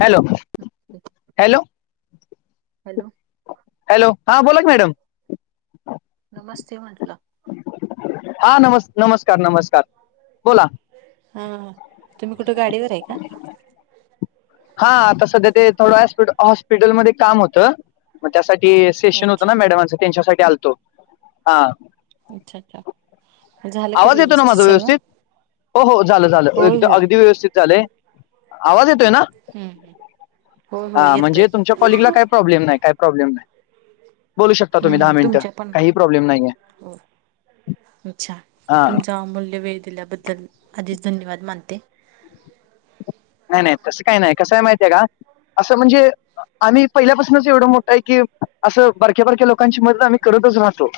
Hello! Hello hello! Hello, हा बोला की मॅडम. [inaudible] नमस्ते म्हंटलं. हा नमस् नमस्कार नमस्कार, बोला. हा, तुम्ही कुठं गाडीवर हाय का? हा, आता सध्या ते थोडं हॉस्पिटलमध्ये काम होतं, मग त्यासाठी सेशन होतं अच्छा ना मॅडमांचं, त्यांच्यासाठी आलतो, हां. अच्छा अच्छा. झालं का आवाज येतो ना माझा सगळं? व्यवस्थित, हो हो झालं झालं, होय होय अगदी व्यवस्थित झालय. आवाज येतोय ना? हम्म हम्म, हो हो हा येतोय. म्हणजे तुमच्या कॉलिगला काही प्रॉब्लेम नाय, काय प्रॉब्लेम नाय, हो बोलू शकता तुम्ही दहा हम्म मिनिटं, तुमच्या पण काही नाही प्रॉब्लेम नाहीये. हो अच्छा,, हा तुमचा अमूल्य वेळ दिल्याबद्दल आधीच धन्यवाद मानते. नाय नाय तसं काय नाय, कसं हाय माहित हाय का, असं म्हणजे आम्ही पहिल्यापासनचं एवढं मोठं हाय की, बारक्या बारक्या लोकांची मदत आम्ही करतच राहतो. [inaudible]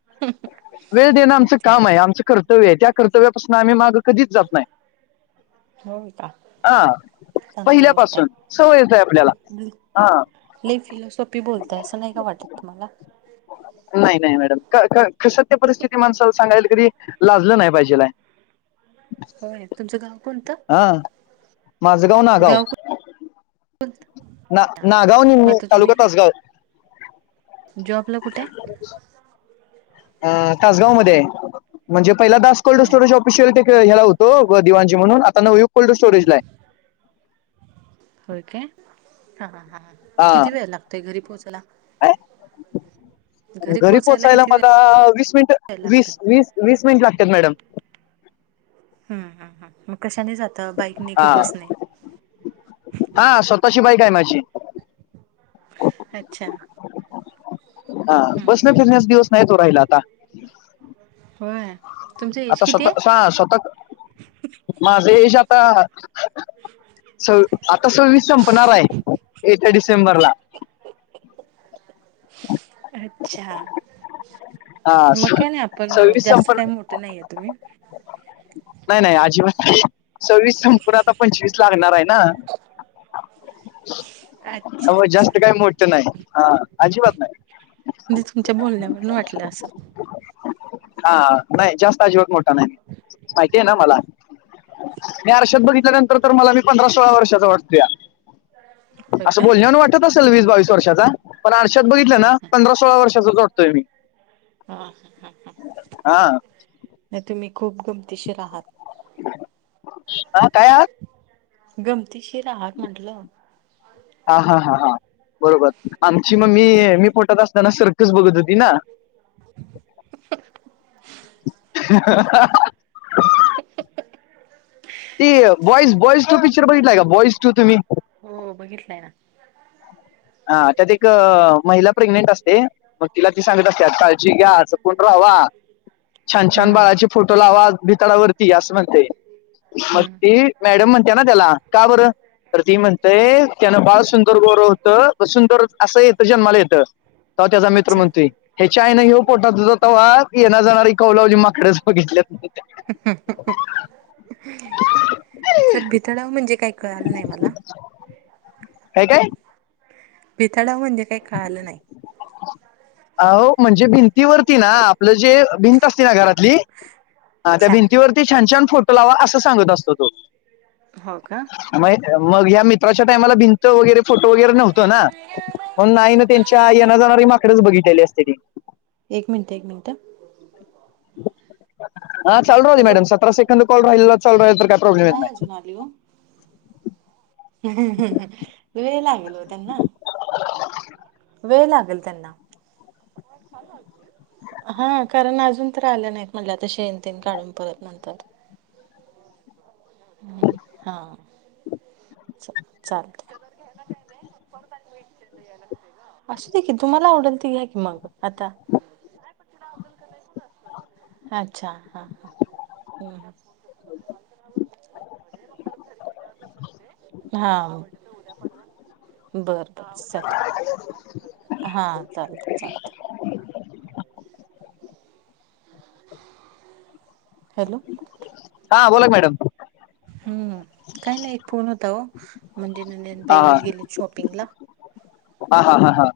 ह [unintelligible] वेळ देणं आमचं काम आहे, आमचं कर्तव्य आहे, त्या कर्तव्यापासनं आम्ही कधीच मागं जात नाही. होय का. हां, चांगली गोष्ट आहे. पहिल्यापासून, सवयच हाय आपल्याला,, हां. ही फिलॉसॉफी बोलताय असं नाय का वाटत तुम्हाला? नाय नाय मॅडम, कसं सत्य परिस्थिती सांगायला माणसानं लाजलं नाही पाहिजेल हाय. होय तुमचं गाव कोणतं? हां, माझं गाव नागाव. ना नागाव नि मग मी आता तालुका तुम्ही तासगाव. जॉबला कुठाय? अ तासगाव मध्ये हाय, म्हणजे पहिला दास कोल्ड आहे? स्टोरेज ऑफिशयल ह्याला होत तो दिवाांजी म्हणून, आता नवू कोल्ड स्टोरेजला आय. होय काय,, हा हा हा, हा किती वेळ लागतोय घरी पोहोचायला? काय, घरी पोहोचायला मला वीस वेळ मिनिटं लागतोय? वीस वीस वीस मिनिटं लागत्यात मॅडम. हम्म हम्म हम्म, मग कशाने जाता, बाईकने कि हा बसने? तशी बाईक हाय माझी. अच्छा. हां, बसणं फिरण्याचं दिवस नाहित ओ राहिलं आता. होय. तुमचं एज आता किती आहे? स्वतः हां स्वत माझ ऐज आता. सव् आता सव्वीस संपणार आहे येत्या डिसेंबरला. अच्छा. हा मग काय नाही आपण सव्वीस जास्त संपन काही मोठं नाहीये तुम्ही. नाही नाही अजिबात सव्वीस संपूण आता पंचवीस लागणार आहे ना. अच्छा अव अच्छा. जास्त काही म्हणजे मोठ नाही हा अजिबात नाही. म्हणजे तुमच्या बोलण्यावरून वाटलं असं. हा नाही जास्त अजिबात मोठा नाही.. माहिती आहे ना मला. मी आरश्यात बघितल्यानंतर तर मला मी पंधरा सोळा वर्षाचा वाटतोय. होय काय. बोलण्या वरून वाटत असेल वीस बावीस वर्षाचा पण आरशात बघितलं हा ना हा पंधरा सोळा वर्षाचाच वाटतोय मी. ह हा नाही तुम्ही खूप गमतीशीर आहात. हा काय आ गमतीशीर आहात म्हटलं. हा हा हा हा बरोबर आमची मम्मी मी पोटत असताना सर्कस बघत होति. तीना. ते बॉस बॉइस टू पिक्चर बघितलंय का बॉईस टू तुम्ही. हो बघितलाय ना. हा त्यात एक महिला प्रेग्नेंट असते. मग तीला ति सांगत असत्या काळजी घ्या जपून राहावा. छान छान हम्म बाळाचे फोटो लावा भितडावरती असं म्हणते मग हम्म. ती. मॅडम म्हणते ना त्याला का बरं तर ती म्हणतेय त्यान बाळ सु सुंदर गोर होत असं येत जन्माला येत जन्माला येत तव्हा त्याचा मित्र अच्छा. म्हणतोय ह्याच्या आईनं ह्यो पोटात होता तवा येणारी जानारी कौलावली माकडच बघितल्यात. सर भितडाव म्हणजे काही कळाल नाही मला. काय काय. भितडावर म्हणजे काही कळालं नाय. अहो म्हणजे भिंत ती वरती ना आपलं जे भिंत असत ना घरातली हा त्या अच्छा. भिंतीवरती. छान छान फोटो लावा असं सांगत असतो तो. हो का. म मग ह्या मित्राच्या टायमाला भिंत वगैरे. फोटो वगैरे नव्हतो ना मग आईनं त्यांच्या येनारी जाणारी माकडच बघितलेली असतेती. एक मिन्ट एक मिन्ट हा चालु राहुद्या हॅलो मॅडम सतरा सेकंद कॉल चालू राहिलातर काय प्रॉब्लम येत नाही. हॅलो वेळ लागेल हॊ त्यांना. हं. वेळ लागल त्यांना हा कारण अजून. तर आलं नाही म्हटलं शेण तेन काढून परत नंतर हम् हा. चल चालतंय काय नाही. असं दे की तुम्हाला आवडलते घ्या की मग आता. अच्छा हा हा हम् हम. हा. बर चालतय हा चालतय. हॅलो. हा बोला [unintelligible] मॅडम. हम्म काही नाही एक फोन होता हो म्हणजे नंदन हा ताई हा गेलेत शॉपिंगला. हा हा हा हा.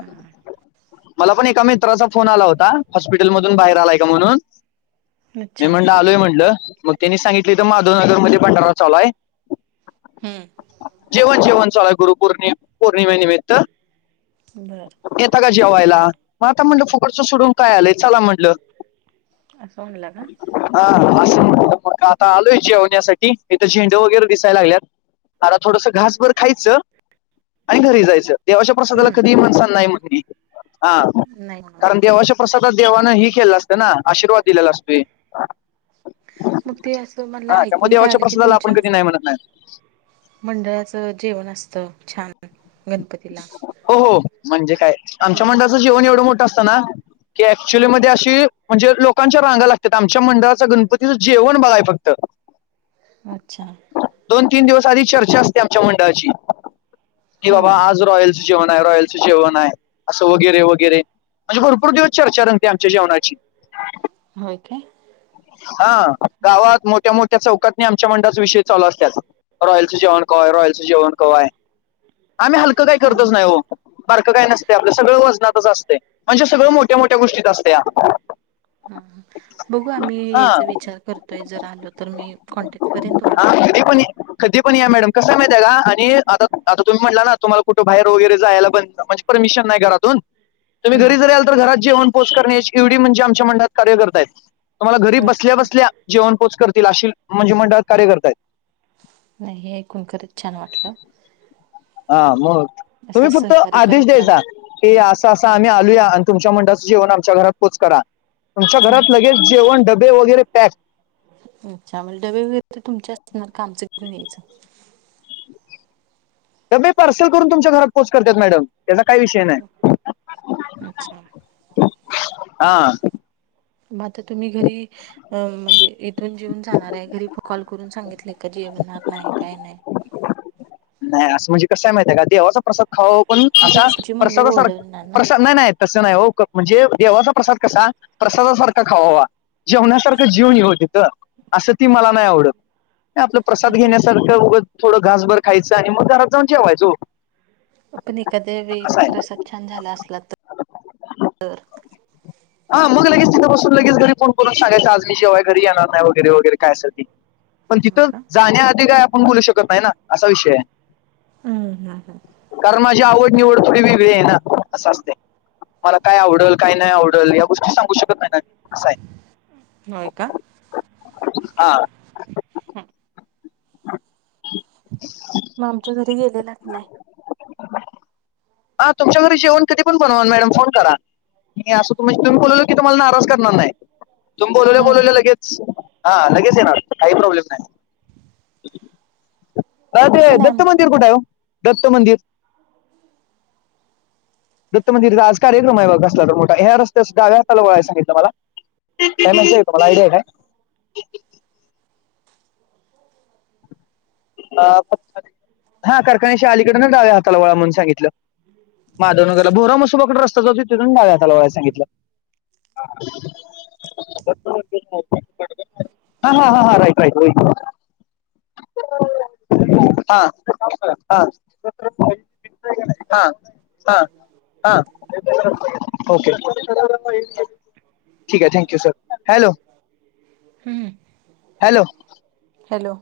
हा. मला पण एका मित्राचा फोन आला होता हॉस्पिटल मधून बाहेर आलाय का म्हणून. मी अच्छा म्हटलं आलोय म्हणलं मग त्यांनी सांगितली तर माधवनगर मध्ये भंडारा चाललाय. हम्म जेवण जेवण चालू आहे गुरुपौर्णिम. [unintelligible] बर. येताय का जेवायला मग आता म्हणलं फुकटचं सोडून काय आलेय चला म्हण हॅलो. असं म्हणला का हा असं म्हटलं मग आता आलोय जेवण्यासाठी इथं झेंडे वगैरे दिसायला लागल्यात. [unintelligible] थोडंसं घासभर खायचं आणि घरी जायचं. देवांच्या प्रसादाला हम्म कधीही माणसांना नाही म्हणली हा नाही म्हण कारण हो देवाच्या प्रसादा देवांना ही खेळलं असतं ना आशीर्वाद दिलेला असतय. मग ते असं मला त्यामुळे ऐकून काय देवाच्या आलं की प्रसादाला आपण तुमच्या कधी नाही म्हणत नाही मंडळाच्या जेवण असतं छान गणपतीला. हो हो म्हणजे काय असं आमच्या मंडळाचा मला जेवण एवढं मोठं असतं ना की ऍक्च्युली मध्ये अशी म्हणजे लोकांच्या माग लागतात आमच्या मंडळाचा गणपतीचं जेवण बघा फक्तं. अच्छा. दोन तीन दिवस आधीच चर्चा असते आमच्या मंडळांची की बाबा हम्म आज हम्म रॉयल जेवण आहे रॉयल चे जेवण आहे असं वगैरे वगैरे. म्हणजे भरपूर दिवस चर्चा रंगतेय आमच्या जेवणाची. होय काय. हा गावात हम्म मोठ्या मोठ्या चौकातनी आमच्या मंडळाच्या विषय चालू असल्या रॉयल्स जेवण [unintelligible] रॉयल्स जेवण [unintelligible] आम्ही हलकं काही बारक काय नसते आपल्या सगळं वजनातच असते. म्हणजे सगळं मोठ्या मोठ्या गोष्टींत असत्या. हां हां बघू आम्ही यायच्या विचार करतोय जर आलो तर मी कॉन्टॅक्ट करेन तुम्हाला. [unintelligible] कधी पण या मॅडम कसं माहिती आहे का आणि आता आता तुम्ही म्हंटला ना तुम्हाला. कुठं बाहेर वगैरे जायला पण म्हणजे परमिशन नाही घरातून तुम्ही घरी जरी हम्म आलं तर घरात जेऊन. [unintelligible] करण्याची एवढी म्हणजे आमच्या मंडळांत कार्यकर्त्यां आहे तुम्हाला घरी बसल्या अच्छा बसल्या जेवण पोच करतील आशिल म्हणजे मंडळांत कार्यकर्त्यां नाही हे [unintelligible] छान वाटलं.. हा मग तुम्ही असं फक्त सहकार्य आदेश करत द्यायच्या.. राहा. हे असं असं आम्ही आलोया आणि तुमच्या मंळाचं जेवण आमच्या घरात पोच करा.. तुमच्या हम्म घरात लगेच जेवण डबे वगैरे पॅक. अच्छा म डबे वगैरे तर तुमच्या [unintelligible] कामचं घेऊन यायचं.. डबे पार्सल करून, तुमच्या घरात पोच करत्यात मॅडम. त्याचा काही विषय नाही अच्छा हा. म आता तुम्ही घरी अं म्हणजे इथून जेवुन जाणार आहे घरीपण कॉल करून सांगितलय का जेवणार नाही काय नाही. नाही, असं म्हणजे कसंय माहितय का, देवाचा प्रसाद खावावा पण, नाही असा कसं तुझी मम्मी प्रसादासारखा, ओरडणार ना प्रसाद, नाही नाही. तसं नाही हो, म्हणजे देवाचा प्रसाद कसा, प्रसादासारखा खावावा. जेवण्यासारखं जेवूनी ओ तिथं, असं ती मला नाही आवडत. ते आपलं प्रसाद असं आहे ते. घेण्यासारखं उगं थोडं घासभर खायचं आणि मग घरात जाऊन जेवायचं ओ. आपण एखाद्या वेळी प्रसाद छान झाला असला तर [inaudible] हा मग लगेच तिथं बसून लगेच घरी फोन करून सांगायचं आज मी जेवाय घरी येणार नाय वगैरे वगैरे काय असेल ते. पण हो तिथं का? जाण्याआधी आपण काय बोलू शकत नाही ना असा विषय आहे. हम्म हम हम. कारण माझी आवड निवड थोडी वेगळी आहे ना असं असते. मला काय आवडल काय नाही आवडल या गोष्टी सांगू शकत नाही ना मी असं आहे. होय का. हा. [unintelligible] मग आमच्या घरी गेलेलाच नाही. हा तुमच्याकडे जेवण कधी पण बनवा मॅडम फोन करा. मी असं तुम तुम्ही बोलवल क तुम्हाला नाराज करणार नाही. तुम बोलवले हम्म बोलवले लगेच हा लगेच येणार काही प्रॉब्लेम नाही. अ ते तसं नाही आम दत्त मंदिर कुठे आहे दत्त मंदिर. [inaudible] [unintelligible] दत्त मंदिरचा आज कार्यक्रम आहे बघा कसला मोठा ह्या रस्त्याला वळाय सांगितलं मला काय माहितीये तुम्हाला काय आयडिया आहे काय? हा कारखान्याशी अलीकडे डाव्या हाताला वळा म्हणून सांगितलं. माधवनगरला भोरा मसोबाकड रस्ता जातोय तिथून डाव्या हाताला वळायला सांगितलं होत. हा हा हा हा राईट राईट हो. हा ह हा. हा हा ओके. ठीक आहे thank you sir hello. Hmm. Hello hello.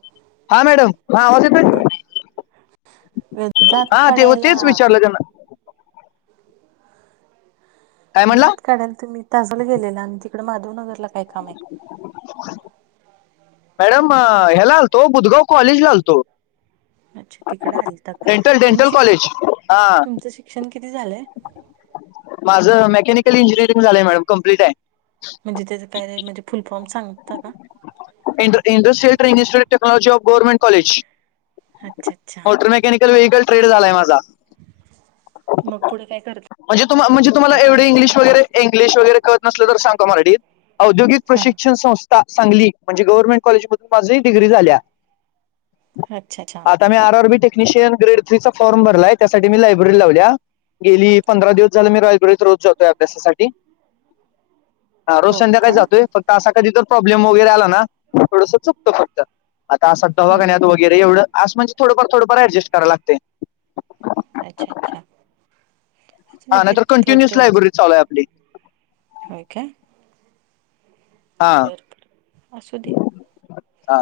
हा मॅडम आवाज येतोय? दात हा ते काढायला तेच विचारलं त्यांना काय म्हणला दात काढायला तुम्ही ताजला गेलेला आणि तिकड माधवनगरला काय काम आहे? [unintelligible] मॅडम ह्याला आलतो बुदगाव कॉलेज ला आलतो अच्छा तिकडे आलता का डेंटल डेंटल कॉलेज हा. शिक्शण किती झालय? माझं मेकॅनिकल इंजिनिअरिंग झालंय मॅडम कम्प्लीट आहे. म्हणजे त्याचं काय र म्हणजे फुल फॉर्म सांगता का? Industrial training institute technology of government college अच्छा अच्छा मोट्रोमेकॅिक [unintelligible] [unintelligible] झालाय माझा. मग पुढे काय करताय म्हणजे तुम्हाला म्हणजे तुम्हाला का एवढं नाही इंग्लिश वगैरे इ्लिश वगैरे कळत नसल तर सांगतो मराठीत औद्योगिक हां प्रशिक्ष संस्था सांगली म्हणजे गव्हर्मेट कॉलेज मधून माझही डिग्री झाल्या. अच्छा अच्छा. ी R R B technician grade three चा फॉर्म भरलाय त्यासाठी मी लायब्ररी लावल्या. गेली पंधरा दिवस झाले मी लायब्ररी रोज जातोय अभ्यासासाठी. हा रोज हो संध्याकाळी का जातोय हम्म, फक्त असा कधीतरी जर प्रॉब्लेम वगैरे आला ना थोडसं चुकत फक्त आता असं हम्म. दवाखान्यात वगैरे एवढं असं म्हणजे थोडं फार थोडफार अड्जस्ट करावं लागतं. अच्छा अच्छा. [unintelligible] हा नाहीतर कंटिन्युअस [unintelligible] लायब्ररी चालू आहे आपली हाय काय? हा बर बर असू दे हा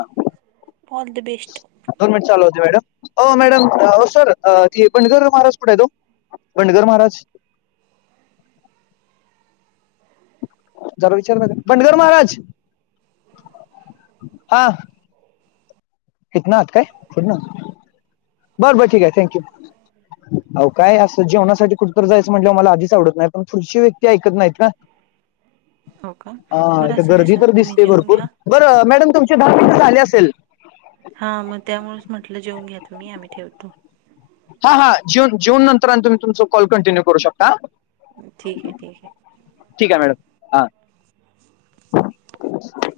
ऑल द बेस्ट. दोन मिनिट चालू राहूद्या मॅडम हो मॅडम ओ सर ती बनगर महाराज कुठे आहेत ओ? बनगर महाराज. जरा विचारता का बंडगर महाराज हा. इथनं आत काय पण बरं बर ठीक आहे थँंकू. अहॊ काय असं जेवणासाठी कुठ तर जायचं म्हटल्यावर मला आधीच आवडत नाही पण पुढची व्यक्ती ऐकत नाहीत ना. हो का बरं इथं असुदे गर्दी सर तर तुम्ही दिसते जेऊन भरपूर घ्या. बरं मॅडम तुमचे दहा मिनट झाले असेल. हा मग त्यामुळच म्हटलं जेउन घ्या तूमी आम्ही ठेवतो. हा हा जेऊन नंतर आणि तुम्ही तुमच कॉल कंटिन्यू करू शकता. ठीक आहे ठी ठीक आहे मॅडम हा,